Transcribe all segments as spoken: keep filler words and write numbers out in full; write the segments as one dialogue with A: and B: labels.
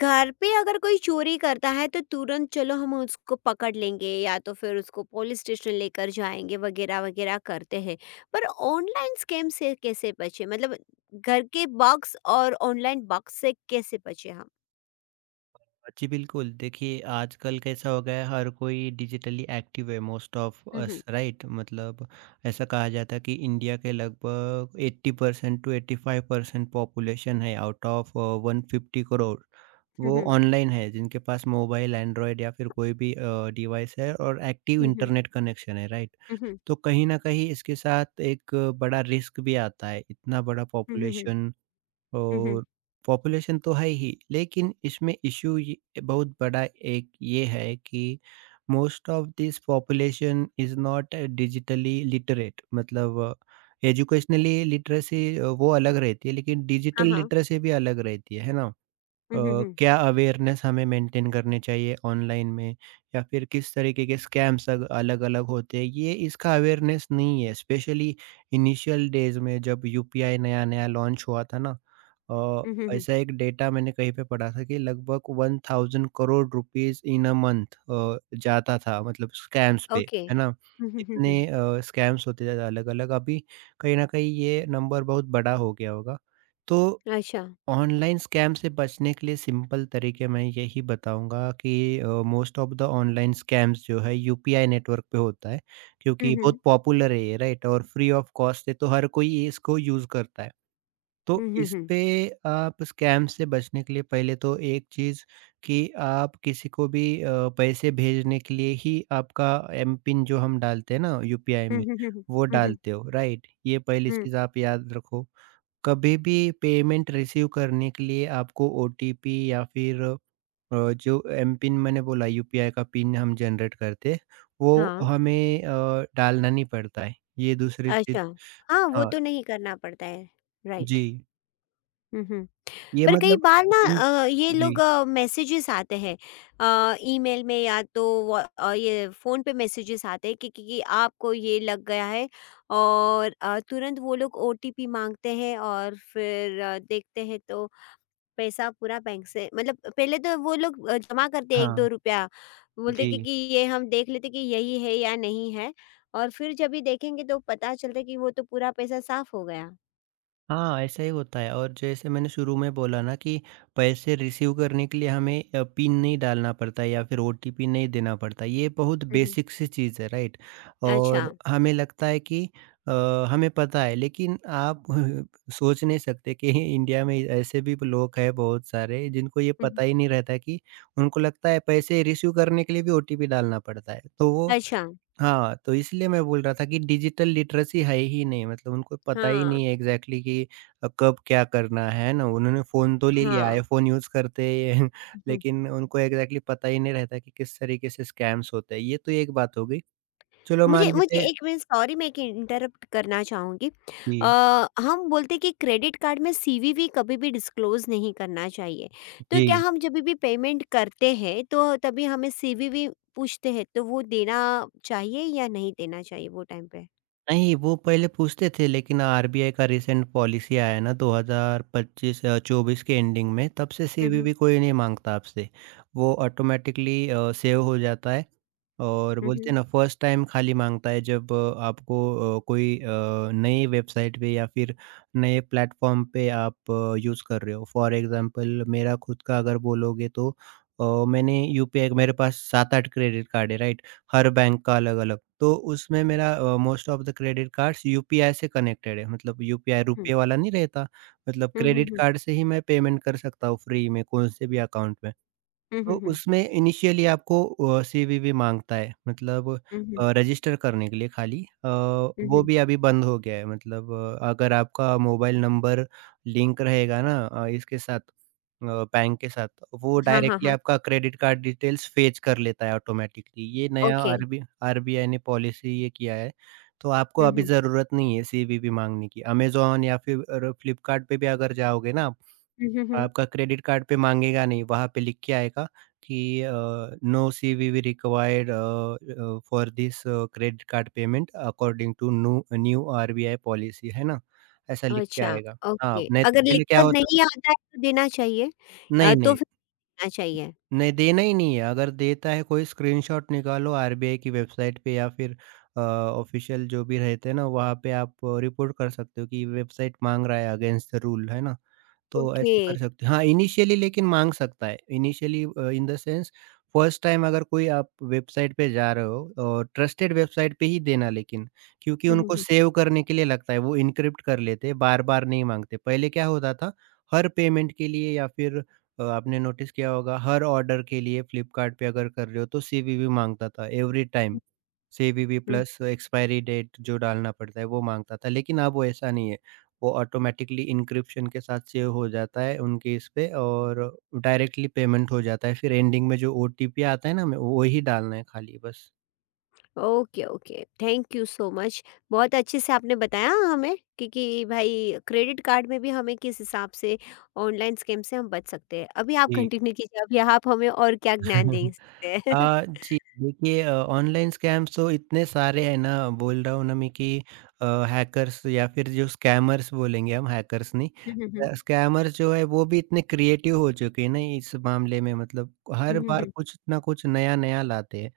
A: घर पे अगर कोई चोरी करता है तो तुरंत चलो हम उसको पकड़ लेंगे या तो फिर उसको पुलिस स्टेशन लेकर जाएंगे वगैरह वगैरह करते हैं। पर ऑनलाइन स्कैम से कैसे बचे मतलब। घर के बॉक्स और ऑनलाइन बॉक्स से कैसे बचे हम।
B: जी बिल्कुल, देखिए आजकल कैसा हो गया है हर कोई डिजिटली एक्टिव है मोस्ट ऑफ
A: हम्म।
B: Us right? मतलब ऐसा कहा जाता है कि इंडिया के लगभग eighty percent to eighty five percent population है आउट ऑफ अ, डेढ़ सौ करोड़। वो
A: हम्म।
B: ऑनलाइन है जिनके पास मोबाइल, एंड्रॉयड या फिर कोई भी अ, डिवाइस है और एक्टिव
A: हम्म।
B: इंटरनेट कनेक्शन है, राइट?
A: हम्म।
B: तो कहीं न कहीं इसके साथ एक अ, बड़ा रिस्क भी आता है, इतना बड़ा
A: हम्म।
B: पॉपुलेशन
A: हम्म।
B: और पॉपुलेशन तो है ही, लेकिन इसमें इश्यू ये बहुत बड़ा एक ये है कि most of this population is not digitally literate. मतलब एजुकेशनली लिटरेसी वो अलग रहती है, लेकिन
A: हाँ
B: डिजिटल
A: हाँ।
B: लिटरेसी भी अलग रहती है, है ना? अ,
A: हम्म।
B: क्या अवेयरनेस हमें मेंटेन करने चाहिए ऑनलाइन में या फिर किस तरीके के स्कैम्स अलग-अलग होते हैं ये इसका अवेयरनेस नहीं है। स्पेशली इनिशियल डेज में जब यूपीआई नया-नया लॉन्च हुआ था ना, अ,
A: हम्म।
B: ऐसा एक डेटा मैंने कहीं पे पढ़ा था कि लगभग एक हज़ार crore rupees in a month uh, जाता था मतलब स्कैम्स पे,
A: ओके।
B: है ना? इतने
A: हम्म।
B: अ, स्कैम्स होते थे अलग-अलग। अभी कहीं न कहीं ये नंबर बहुत बड़ा हो गया होगा। तो
A: अच्छा।
B: ऑनलाइन स्कैम से बचने के लिए सिंपल तरीके मैं यही बताऊंगा कि most of the online scams जो है यूपीआई नेटवर्क पे होता है क्योंकि
A: हम्म।
B: बहुत पॉपुलर है ये, राइट, और फ्री ऑफ कॉस्ट है तो हर कोई ये इसको यूज करता है। तो इस
A: हम्म।
B: पे आप स्कैम से बचने के लिए पहले तो एक चीज कि आप किसी को भी अ, पैसे भेजने के लिए ही आपका एम पिन जो हम डालते हैं ना यूपीआई में, वो
A: हम्म।
B: डालते हो राइट, ये पहली चीज आप याद रखो। कभी भी पेमेंट रिसीव करने के लिए आपको ओटीपी या फिर अ, जो एमपिन मैंने बोला यूपीआई का पिन हम जनरेट करते हैं, वो
A: हाँ।
B: हमें अ, डालना नहीं पड़ता है। ये दूसरी चीज़।
A: अच्छा। हाँ वो
B: हाँ,
A: तो नहीं करना पड़ता है। राइट।
B: जी।
A: हुँ, हुँ।
B: ये
A: पर कई
B: मतलब
A: बार ना
B: उसमें
A: अ, ये लोग
B: जी,
A: अ, मैसेजेस आते हैं, अ, ईमेल में या तो व अ, ये फ़ोन पे मैसेजेस आते हैं कि कि कि आपको ये लग गया है। और अ, तुरंत वो लोग ओटीपी माँगते हैं और फिर अ, देखते हैं तो पैसा पूरा बैंक से मतलब पहले तो वो लोग अ, जमा करते हैं
B: हाँ,
A: एक दो रुपया। बोलते हैं कि
B: जी।
A: कि ये हम देख लेते हैं कि यही है या नहीं है। और फिर जब ये देखेंगे तो पता चलता है कि वो तो पूरा पैसा साफ़ हो गया।
B: हाँ, ऐसा ही होता है और जैसे मैंने शुरू में बोला ना कि पैसे रिसीव करने के लिए हमें अ, पिन नहीं डालना पड़ता या फिर ओटीपी नहीं देना पड़ता। ये बहुत
A: हुँ, हुँ।
B: बेसिक सी चीज़ है, राइट?
A: अच्छा।
B: और हमें लगता है कि अ, हमें पता है, लेकिन आप सोच नहीं सकते कि इंडिया में ऐसे भी लोग हैं बहुत सारे जिनको ये
A: हुँ, हुँ।
B: पता ही नहीं रहता, कि उनको लगता है पैसे रिसीव करने के लिए भी ओटीपी डालना पड़ता है। तो वो
A: अच्छा।
B: हाँ, तो इसलिए मैं बोल रहा था कि डिजिटल लिटरेसी है ही नहीं, मतलब उनको पता ही
A: हाँ।
B: नहीं है एग्ज़ैक्टली कि अ, कब क्या करना है, है ना? उन्होंने फ़ोन तो ले लिया है,
A: हाँ,
B: फ़ोन यूज़ करते हैं,
A: हुँ।
B: लेकिन उनको एग्ज़ैक्टली पता ही नहीं रहता कि किस तरीके से स्कैम्स होते हैं। ये तो एक बात हो गई। चलो, मान
A: मुझे
B: लेते
A: मुझे
B: हैं।
A: एक मिनट, सॉरी, मैं एक इंटरप्ट करना चाहूँगी। अ,
B: जी,
A: हम बोलते हैं कि क्रेडिट कार्ड में सीवीवी कभी भी डिस्क्लोज़ नहीं करना चाहिए। तो क्या
B: जी।
A: हम जब भी पेमेंट करते हैं तो तभी हमें सीवीवी पूछते हैं तो वो देना चाहिए या नहीं देना चाहिए वो टाइम पे?
B: नहीं, वो पहले पूछते थे लेकिन आरबीआई का रिसेंट पॉलिसी आया है ना, दो हज़ार पच्चीस अ, चौबीस के एंडिंग में, तब से
A: हुँ, हुँ।
B: सीवीवी कोई नहीं माँगता आपसे। वो ऑटोमैटिकली अ, सेव हो जाता है और
A: हुँ,
B: बोलते
A: हुँ।
B: हैं ना, फर्स्ट टाइम खाली माँगता है जब अ, आपको अ, कोई अ, नई वेबसाइट पे या फिर नए प्लेटफ़ॉर्म पे आप यूज़ कर रहे हो। फॉर एग्ज़ाम्पल मेरा खुद का अगर बोलोगे तो अ, मैंने यूपीआई मेरे पास सात आठ क्रेडिट कार्ड है, राइट? हर बैंक का अलग-अलग। तो उसमें मेरा अ, most of the credit cards UPI से कनेक्टेड है, मतलब यूपीआई
A: हुँ,
B: रुपए वाला नहीं रहता, मतलब
A: हुँ, हुँ,
B: क्रेडिट
A: हुँ।
B: कार्ड से ही मैं पेमेंट कर सकता हूँ फ्री में, कौन से भी अकाउंट में।
A: हुँ,
B: तो
A: हुँ, हुँ।
B: उसमें इनिशियली आपको अ, सीवीवी माँगता है मतलब
A: हुँ, हुँ।
B: अ, रजिस्टर करने के लिए खाली, अ,
A: हुँ,
B: वो
A: हुँ।
B: भी अभी बंद हो गया है। मतलब अ, अगर आपका मोबाइल नंबर लिंक रहेगा ना अ, इसके साथ, अ, बैंक के साथ, वो
A: हाँ, हाँ,
B: डायरेक्टली
A: हाँ।
B: आपका क्रेडिट कार्ड डिटेल्स फेच कर लेता है ऑटोमेटिकली। ये नया
A: ओके।
B: आरबी आरबीआई ने पॉलिसी ये किया है। तो आपको
A: हुँ,
B: अभी
A: हुँ।
B: ज़रूरत नहीं है सीवीवी माँगने की। अमेज़न या फिर फ्लिपकार्ट पे भी अगर जाओगे ना,
A: हुँ, हुँ, हुँ।
B: आपका क्रेडिट कार्ड पे माँगेगा नहीं, वहाँ पे लिख के आएगा कि अ, no CVV required uh, for this credit card payment according to new new RBI policy, है ना? ऐसा लिख के
A: अच्छा,
B: आएगा। हाँ,
A: ओके।
B: नहीं तो
A: अगर
B: पहले क्या
A: लिखकर
B: होता था।
A: नहीं आता है तो देना चाहिए। अ,
B: नहीं,
A: तो
B: नहीं,
A: फिर करना चाहिए।
B: नहीं देना ही नहीं है। अगर देता है कोई स्क्रीनशॉट निकालो आरबीआई की वेबसाइट पे या फिर अ, ऑफिशियल जो भी रहते हैं ना, वहाँ पे आप रिपोर्ट कर सकते हो कि वेबसाइट माँग रहा है, अगेंस्ट द रूल है ना? तो
A: ओके।
B: ऐसा कर सकते। हाँ, इनिशियली लेकिन माँग सकता है। इनिशियली अ, in the sense first time अगर कोई आप वेबसाइट पे जा रहे हो, और ट्रस्टेड वेबसाइट पे ही देना लेकिन, क्योंकि
A: हुँ, हुँ,
B: उनको
A: हुँ।
B: सेव करने के लिए लगता है, वो एन्क्रिप्ट कर लेते हैं, बार-बार नहीं माँगते। पहले क्या होता था, हर पेमेंट के लिए या फिर अ, आपने नोटिस किया होगा हर ऑर्डर के लिए फ्लिपकार्ट पे अगर कर रहे हो तो सीवीवी माँगता था एवरी टाइम।
A: हुँ,
B: सीवीवी
A: हुँ।
B: प्लस एक्सपायरी डेट जो डालना पड़ता है वो माँगता था, लेकिन अब वैसा नहीं है। वो ऑटोमेटिकली एन्क्रिप्शन के साथ सेव हो जाता है उनके इस पे और डायरेक्टली पेमेंट हो जाता है। फिर एंडिंग में जो ओटीपी आता है ना हमें, वही डालना है खाली बस।
A: Okay, okay. Thank you so much. बहुत अच्छे से आपने बताया हमें कि कि भाई क्रेडिट कार्ड में भी हमें किस हिसाब से ऑनलाइन स्कैम से हम बच सकते हैं। अभी आप
B: जी।
A: कंटिन्यू कीजिए, अभी आप हमें और क्या ज्ञान दे सकते
B: अ,
A: हैं?
B: जी, देखिए अ, ऑनलाइन स्कैम्स तो इतने सारे हैं ना, बोल रहा हूँ ना मैं कि अ, हैकर्स या फिर जो स्कैमर्स बोलेंगे हम, हैकर्स नहीं।
A: हुँ,
B: अ, स्कैमर्स जो है वो भी इतने क्रिएटिव हो चुके हैं ना इस मामले में, मतलब
A: हुँ,
B: हर
A: हुँ। हुँ, हुँ,
B: बार
A: हुँ।
B: कुछ ना कुछ नया-नया लाते हैं।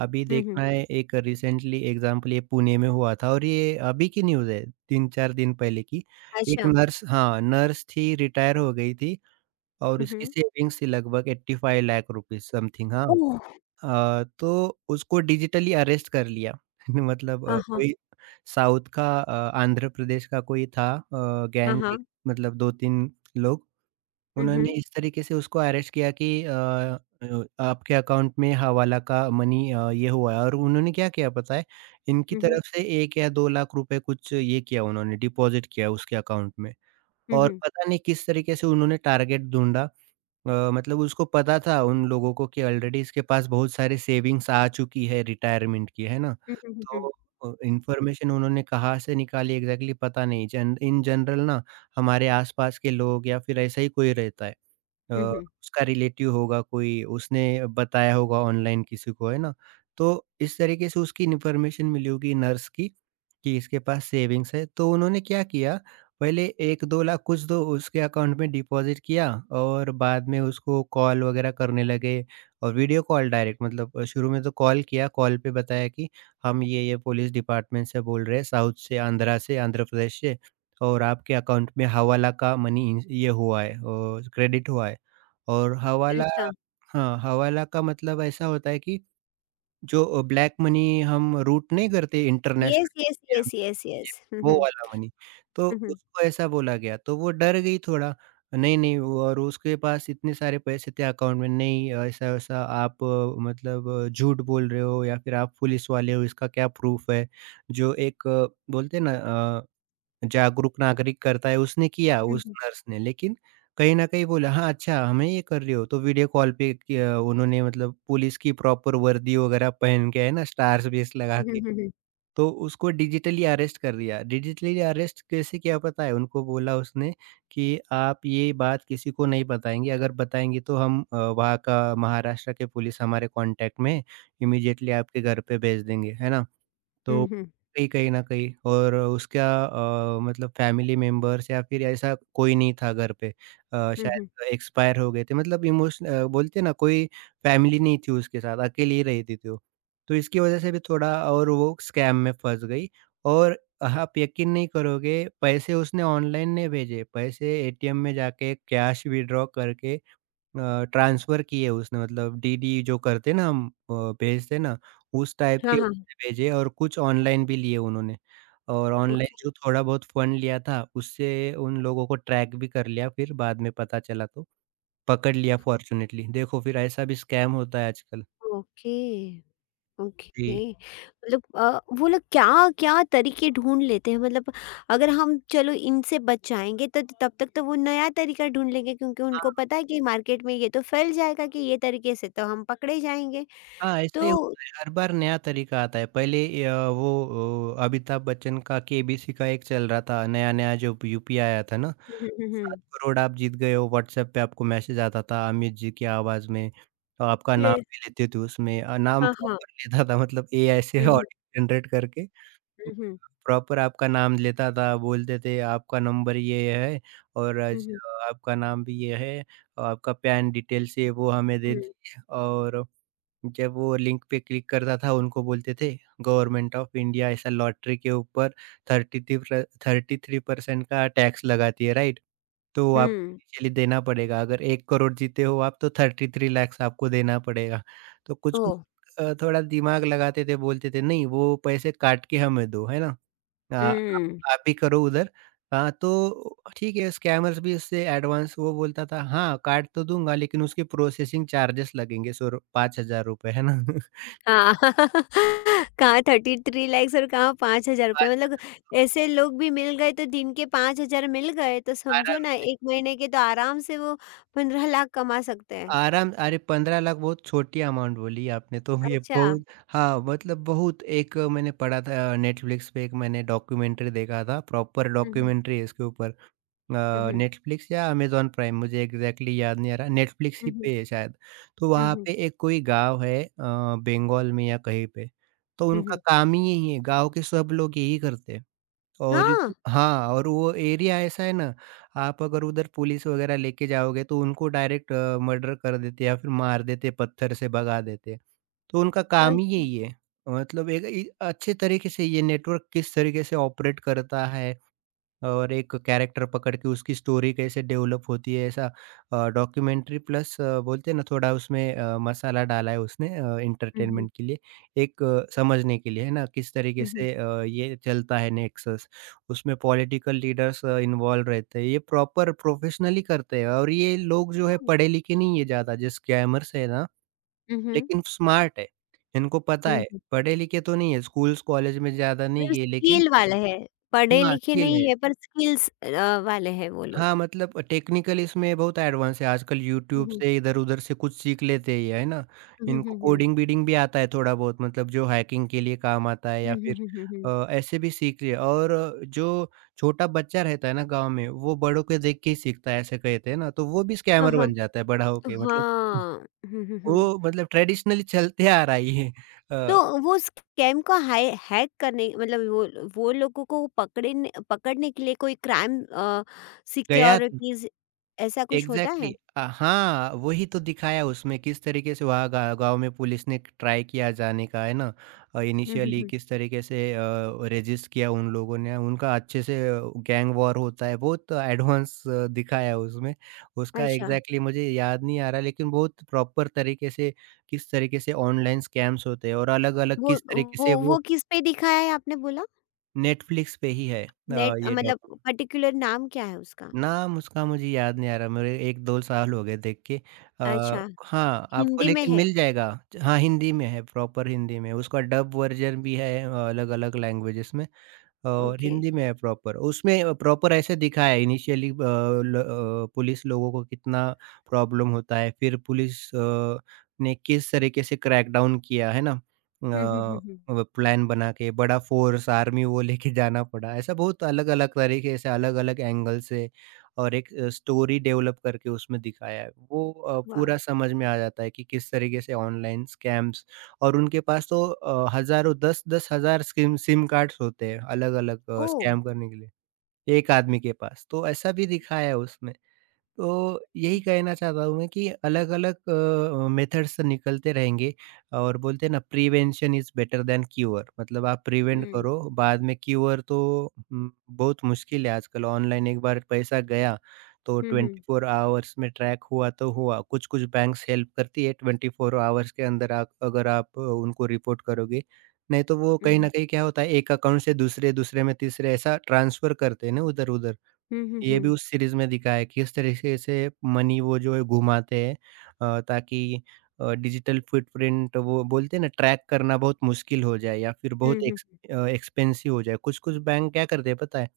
B: अभी
A: हुँ,
B: देखना
A: हुँ।
B: है, एक रिसेंटली एग्ज़ाम्पल ये पुणे में हुआ था और ये अभी की न्यूज़ है, तीन चार दिन पहले की। एक
A: अच्छा।
B: नर्स, हाँ, नर्स थी रिटायर हो गई थी और
A: हुँ,
B: उसकी
A: हुँ।
B: सेविंग्स थी लगभग पचासी लाख रुपीज़ समथिंग, हाँ।
A: ओह!
B: अ, तो उसको डिजिटली अरेस्ट कर लिया। मतलब अ,
A: हाँ, हाँ।
B: कोई साउथ का अ, आंध्र प्रदेश का कोई था अ,
A: हाँ,
B: गैंग
A: हाँ।
B: लीडर, मतलब दो तीन लोग,
A: हुँ,
B: उन्होंने
A: हुँ।
B: इस तरीके से उसको अरेस्ट किया कि अ अ, आपके अकाउंट में हवाला का मनी अ, ये हुआ है और उन्होंने क्या किया पता है? इनकी
A: हुँ, हुँ।
B: तरफ से एक या दो लाख रुपए कुछ ये किया, उन्होंने डिपॉज़िट किया उसके अकाउंट में।
A: हुँ,
B: और
A: हुँ।
B: पता नहीं किस तरीके से उन्होंने टारगेट ढूँढा, अ, मतलब उसको पता था उन लोगों को कि ऑलरेडी इसके पास बहुत सारे सेविंग्स आ चुकी है रिटायरमेंट की, है ना?
A: हुँ, हुँ, हुँ, हुँ।
B: तो अ, इन्फॉर्मेशन उन्होंने कहाँ से निकाली एग्ज़ैक्टली पता नहीं। जन इन जनरल ना, हमारे आस-पास के लोग या फिर ऐसा ही कोई रहता है। अ,
A: हुँ, हुँ।
B: उसका रिलेटिव होगा कोई, उसने बताया होगा ऑनलाइन किसी को, है ना? तो इस तरीके से उसकी इन्फॉर्मेशन मिली होगी नर्स की, कि इसके पास सेविंग्स है। तो उन्होंने क्या किया, पहले एक दो लाख कुछ तो उसके अकाउंट में डिपॉज़िट किया और बाद में उसको कॉल वगैरह करने लगे और वीडियो कॉल डायरेक्ट। मतलब अ, शुरू में तो कॉल किया, कॉल पे बताया कि हम ये-ये पुलिस डिपार्टमेंट से बोल रहे हैं, साउथ से, आंध्रा से, आंध्र प्रदेश से, और आपके अकाउंट में हवाला का मनी ये हुआ है, अ, क्रेडिट हुआ है। और हवाला
A: अच्छा।
B: हाँ, हवाला का मतलब ऐसा होता है कि जो अ, ब्लैक मनी हम रूट नहीं करते
A: येस,
B: इंटरनेशनली
A: येस,
B: इंडिया में,
A: येस, येस, येस। हुँ,
B: वो
A: हुँ।
B: वाला मनी। तो
A: हुँ, हुँ।
B: उसको ऐसा बोला गया, तो वो डर गई थोड़ा। नहीं, नहीं वो- और उसके पास इतने सारे पैसे थे अकाउंट में, नहीं ऐसा-वैसा आप अ, मतलब अ, झूठ बोल रहे हो या फिर आप पुलिस वाले हो, इसका क्या प्रूफ़ है? जो एक अ, बोलते हैं ना अ जागरूक नागरिक करता है, उसने किया
A: हुँ,
B: उस
A: हुँ।
B: नर्स ने, लेकिन कहीं न कहीं बोला, "हाँ, अच्छा, हमें ये कर रही हो।" तो वीडियो कॉल पे किया उन्होंने, मतलब पुलिस की प्रॉपर वर्दी वगैरह पहन के, है ना, स्टार्स-बेस लगा
A: हुँ, हुँ,
B: के,
A: हुँ, हुँ।
B: तो उसको डिजिटली अरेस्ट कर दिया। डिजिटली अरेस्ट कैसे किया पता है? उनको बोला उसने कि, "आप ये बात किसी को नहीं बताएँगे, अगर बताएँगे तो हम अ, वहाँ का महाराष्ट्र के पुलिस हमारे कॉन्टैक्ट में है, इमीडिएटली आपके घर पे भेज देंगे।" है ना? तो
A: हुँ, हुँ।
B: कहीं कहीं न कहीं, और उसका अ, मतलब फैमिली मेंबर्स या फिर ऐसा कोई नहीं था घर पे, अ,
A: हुँ, हुँ।
B: शायद एक्सपायर हो गए थे। मतलब इमोशन, अ, बोलते हैं ना, कोई फैमिली नहीं थी उसके साथ, अकेली ही रहती थी वो। तो इसकी वजह से भी थोड़ा और वो स्कैम में फँस गई। और आप यकीन नहीं करोगे, पैसे उसने ऑनलाइन नहीं भेजे, पैसे एटीएम में जाके कैश विथड्रॉ करके अ, ट्रांसफ़र किए उसने। मतलब डीडी जो करते ना हम, अ, भेजते ना, उस टाइप
A: हाँ,
B: के
A: हाँ।
B: उसने भेजे और कुछ ऑनलाइन भी लिए उन्होंने। और
A: ओके,
B: ऑनलाइन जो थोड़ा बहुत फ़ंड लिया था, उससे उन लोगों को ट्रैक भी कर लिया, फिर बाद में पता चला तो पकड़ लिया फ़ॉर्च्यूनेटली। देखो, फिर ऐसा भी स्कैम होता है आजकल।
A: ओके,
B: जी।
A: ओके। मतलब अ, वो लोग क्या-क्या तरीके ढूँढ लेते हैं मतलब, अगर हम चलो इनसे बच जाएँगे तो तब तक तो वो नया तरीका ढूँढ लेंगे क्योंकि उनको
B: हाँ,
A: पता है कि मार्केट में ये तो फैल जाएगा कि ये तरीके से तो हम पकड़े जाएँगे।
B: हाँ, ऐसा ही
A: तो।
B: होता है, हर बार नया तरीका आता है। पहले य वो अ, अमिताभ बच्चन का केबीसी का एक चल रहा था, नया-नया जो यूपीआई आया था ना?
A: हुँ, हुँ, हुँ,
B: सात
A: हुँ।
B: करोड़ आप जीत गए हो, व्हाट्सएप पे आपको मैसेज आता था अमित जी की आवाज़ में, और आपका नाम
A: ये।
B: भी लेते थे उसमें। अ, नाम
A: हाँ, हाँ।
B: प्रॉपर लेता था, मतलब एआई से
A: हुँ, हुँ,
B: ऑडियो जनरेट करके
A: हुँ, हुँ,
B: प्रॉपर आपका नाम लेता था। बोलते थे आपका नंबर ये है, और
A: हुँ,
B: आज
A: हुँ,
B: आपका नाम भी ये है, और आपका पैन डिटेल्स ये वो हमें दे
A: हुँ,
B: दीजिए। और जब वो लिंक पे क्लिक करता था, उनको बोलते थे गवर्नमेंट ऑफ इंडिया ऐसा लॉटरी के ऊपर तैंतीस प्र तैंतीस परसेंट का टैक्स लगाती है, राइट? तो आपको
A: हुँ।
B: इनिशियली देना पड़ेगा। अगर एक करोड़ जीते हो आप, तो तैंतीस लैक्स आपको देना पड़ेगा। तो कुछ-कुछ
A: ओह!
B: अ, थोड़ा दिमाग लगाते थे, बोलते थे नहीं वो पैसे काट के हमें दो, है ना? अ, आप
A: हुँ।
B: आप भी करो उधर। हाँ, तो ठीक है स्कैमर्स भी उससे एडवांस वो बोलता था, हाँ, काट तो दूँगा लेकिन उसके प्रोसेसिंग चार्जेस लगेंगे सौ रु ₹पाँच हज़ार रुपए, है ना?
A: हाँ कहाँ तैंतीस लैक्स और कहाँ पाँच हज़ार रुपए मतलब,
B: पाँच।
A: ऐसे लोग भी मिल गए तो दिन के पाँच हज़ार मिल गए तो समझो
B: आराम
A: ना
B: से
A: एक महीने के तो आराम से वो पंद्रह लाख कमा सकते हैं।
B: आराम, अरे पंद्रह लाख बहुत छोटी अमाउंट बोली आपने, तो ये
A: अच्छा।
B: बहुत। हाँ मतलब बहुत एक मैंने पढ़ा था, नेटफ्लिक्स पे एक मैंने डॉक्यूमेंट्री देखा था, प्रॉपर
A: हुँ, हुँ,
B: डॉक्यूमेंट्री है इसके ऊपर।
A: हुँ,
B: नेटफ्लिक्स या अमेजॉन प्राइम, मुझे एग्जैक्टली exactly याद नहीं आ रहा, नेटफ्लिक्स
A: हुँ,
B: ही
A: हुँ, हुँ,
B: पे है शायद। तो
A: हुँ,
B: वहाँ
A: हुँ,
B: पे एक कोई गांव है अ, बंगाल में या कहीं पे। तो
A: हुँ,
B: उनका
A: हुँ।
B: काम ही यही है, गांव के सब लोग यही करते हैं। और एक
A: हाँ,
B: हाँ, और वो एरिया ऐसा है ना, आप अगर उधर पुलिस वगैरह लेके जाओगे, तो उनको डायरेक्ट अ, मर्डर कर देते या फिर मार देते, पत्थर से भगा देते। तो उनका काम ही
A: अच्छा।
B: यही है। मतलब एक इ अच्छे तरीके से ये नेटवर्क किस तरीके से ऑपरेट करता है और एक कैरेक्टर पकड़ के उसकी स्टोरी कैसे डेवलप होती है, ऐसा अ, डॉक्यूमेंट्री, प्लस अ, बोलते हैं ना, थोड़ा उसमें अ, मसाला डाला है उसने अ,
A: हुँ, हुँ,
B: एंटरटेनमेंट के लिए, एक अ, समझने के लिए, है ना, किस तरीके
A: हुँ, हुँ।
B: से अ, ये चलता है नेक्सस। उसमें पॉलिटिकल लीडर्स इन्वॉल्व रहते हैं, ये प्रॉपर प्रोफेशनली करते हैं, और ये लोग जो है
A: हाँ।
B: पढ़े लिखे नहीं है ज़्यादा, जो स्कैमर्स है ना,
A: हुँ, हुँ,
B: लेकिन स्मार्ट है। इनको पता
A: हुँ,
B: है
A: हुँ।
B: पढ़े लिखे तो नहीं है, स्कूल्स कॉलेज में ज़्यादा नहीं
A: मतलब
B: गए, लेकिन
A: स्किल वाले हैं, पढ़े
B: हाँ
A: लिखे
B: स्किल है।
A: नहीं है पर स्किल्स अ, वाले हैं वो
B: हाँ,
A: लोग।
B: मतलब टेक्निकल इसमें बहुत एडवांस है, आजकल
A: हुँ,
B: यूट्यूब
A: हुँ,
B: से इधर-उधर से कुछ सीख लेते ही है ना?
A: हुँ,
B: इनको
A: हुँ, हुँ,
B: कोडिंग-बीडिंग भी आता है थोड़ा बहुत, मतलब जो हैकिंग के लिए काम आता है,
A: हुँ,
B: या
A: हुँ,
B: फिर
A: हुँ, हुँ, हुँ।
B: अ, ऐसे भी सीख लिया। और जो छोटा बच्चा रहता है ना गाँव में, वो बड़ों को देख के ही सीखता है ऐसे कहते हैं ना, तो वो भी
A: हाँ,
B: स्कैमर
A: हाँ।
B: बन जाता है बड़ा होके मतलब।
A: हाँ। हुँ, हुँ, हुँ।
B: वो मतलब ट्रेडिशनली चलते आ रहा है ये।
A: तो
B: अ,
A: वो स्कैम को हाय हैक करने मतलब वो वो लोगों को पकड़ने पकड़ने के लिए कोई क्राइम अ,
B: गया तो
A: सिक्योरिटीज़ ऐसा कुछ होता है?
B: एग्ज़ैक्टली, अ, हाँ, वही तो दिखाया उसमें किस तरीके से वहाँ गा गाँव में पुलिस ने ट्राई किया जाने का, है ना? अ,
A: हुँ, हुँ,
B: इनिशियली
A: हुँ।
B: किस तरीके से अ, रेजिस्ट किया उन लोगों ने, उनका अच्छे से गैंग वॉर होता है, बहुत एडवांस दिखाया उसमें। उसका
A: अच्छा,
B: एग्ज़ैक्टली मुझे याद नहीं आ रहा लेकिन बहुत प्रॉपर तरीके से किस तरीके से ऑनलाइन स्कैम्स होते हैं और अलग-अलग
A: वो
B: किस तरीके
A: वो
B: से
A: वो
B: वो।
A: किस पे दिखाया है आपने बोला?
B: नेटफ्लिक्स पे ही है अ,
A: नेट
B: ये
A: मतलब।
B: डॉक्यूमेंट्री।
A: पर्टिकुलर नाम क्या है उसका?
B: नाम उसका मुझे याद नहीं आ रहा, मेरे एक दो साल हो गए देख के। अ,
A: अच्छा,
B: हाँ, आपको
A: हिंदी में
B: लेकिन
A: है?
B: मिल जाएगा। हाँ, हिंदी में है, प्रॉपर हिंदी में। उसका डब वर्ज़न भी है अ, अलग-अलग लैंग्वेजेज़ में। और
A: ओके।
B: हिंदी में है प्रॉपर। उसमें प्रॉपर ऐसे दिखाया है इनिशियली, अ, ल अ, पुलिस लोगों को कितना प्रॉब्लम होता है, फिर पुलिस अ, ने किस तरीके से क्रैकडाउन किया, है ना?
A: हुँ, हुँ, हुँ,
B: अ,
A: हुँ।
B: व प्लान बना के बड़ा फ़ोर्स, आर्मी वो लेके जाना पड़ा। ऐसा बहुत अलग-अलग तरीके से, अलग-अलग एंगल से और एक अ, स्टोरी डेवलप करके उसमें दिखाया है। वो अ,
A: वाव!
B: पूरा समझ में आ जाता है कि किस तरीके से ऑनलाइन स्कैम्स। और उनके पास तो अ, हज़ारों दस दस हज़ार सिम सिम कार्ड्स होते हैं, अलग-अलग अ,
A: ओह!
B: स्कैम करने के लिए, एक आदमी के पास, तो ऐसा भी दिखाया है उसमें। तो यही कहना चाहता हूँ मैं कि अलग-अलग अ, मेथड्स निकलते रहेंगे, और बोलते हैं ना prevention is better than cure, मतलब आप प्रिवेंट
A: हुँ,
B: करो, बाद में क्यूर तो उम, बहुत मुश्किल है आजकल। ऑनलाइन एक बार पैसा गया, तो
A: हुँ, हुँ,
B: चौबीस आवर्स में ट्रैक हुआ तो हुआ। कुछ-कुछ बैंक्स हेल्प करती है चौबीस आवर्स के अंदर, आप अगर आप अ, उनको रिपोर्ट करोगे, नहीं तो वो कहीं
A: हुँ,
B: न कहीं क्या होता है, एक अकाउंट से दूसरे, दूसरे में, तीसरे, ऐसा ट्रांसफ़र करते हैं ना उधर-उधर।
A: हुँ, हुँ, हुँ,
B: ये भी
A: हुँ,
B: उस सीरीज़ में दिखाया है, किस तरीके से मनी वो जो है घुमाते हैं अ, ताकि अ, डिजिटल फुटप्रिंट, वो बोलते हैं ना, ट्रैक करना बहुत मुश्किल हो जाए या फिर
A: हुँ,
B: बहुत एक्स
A: हुँ,
B: अ, एक्सपेंसिव हो जाए। कुछ-कुछ बैंक क्या करते हैं पता है?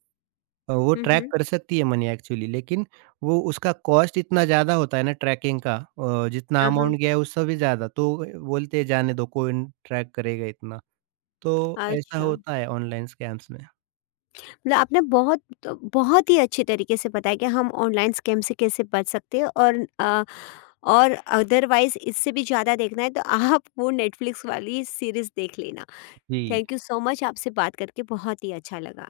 B: अ, वो
A: हुँ,
B: ट्रैक
A: हुँ,
B: कर सकती है मनी एक्चुअली, लेकिन वो उसका कॉस्ट इतना ज़्यादा होता है ना ट्रैकिंग का, अ, जितना
A: हाँ, हाँ।
B: अमाउंट गया है उससे भी ज़्यादा, तो बोलते हैं जाने दो, कौन ट्रैक करेगा इतना। तो ऐसा
A: अच्छा।
B: होता है ऑनलाइन स्कैम्स में।
A: मतलब आपने बहुत बहुत ही अच्छे तरीके से बताया कि हम ऑनलाइन स्कैम से कैसे बच सकते हैं, और अ, और अदरवाइज इससे भी ज़्यादा देखना है तो आप वो नेटफ्लिक्स वाली सीरीज़ देख लेना। थैंक
B: जी।
A: यू सो मच, आपसे बात करके बहुत ही अच्छा लगा।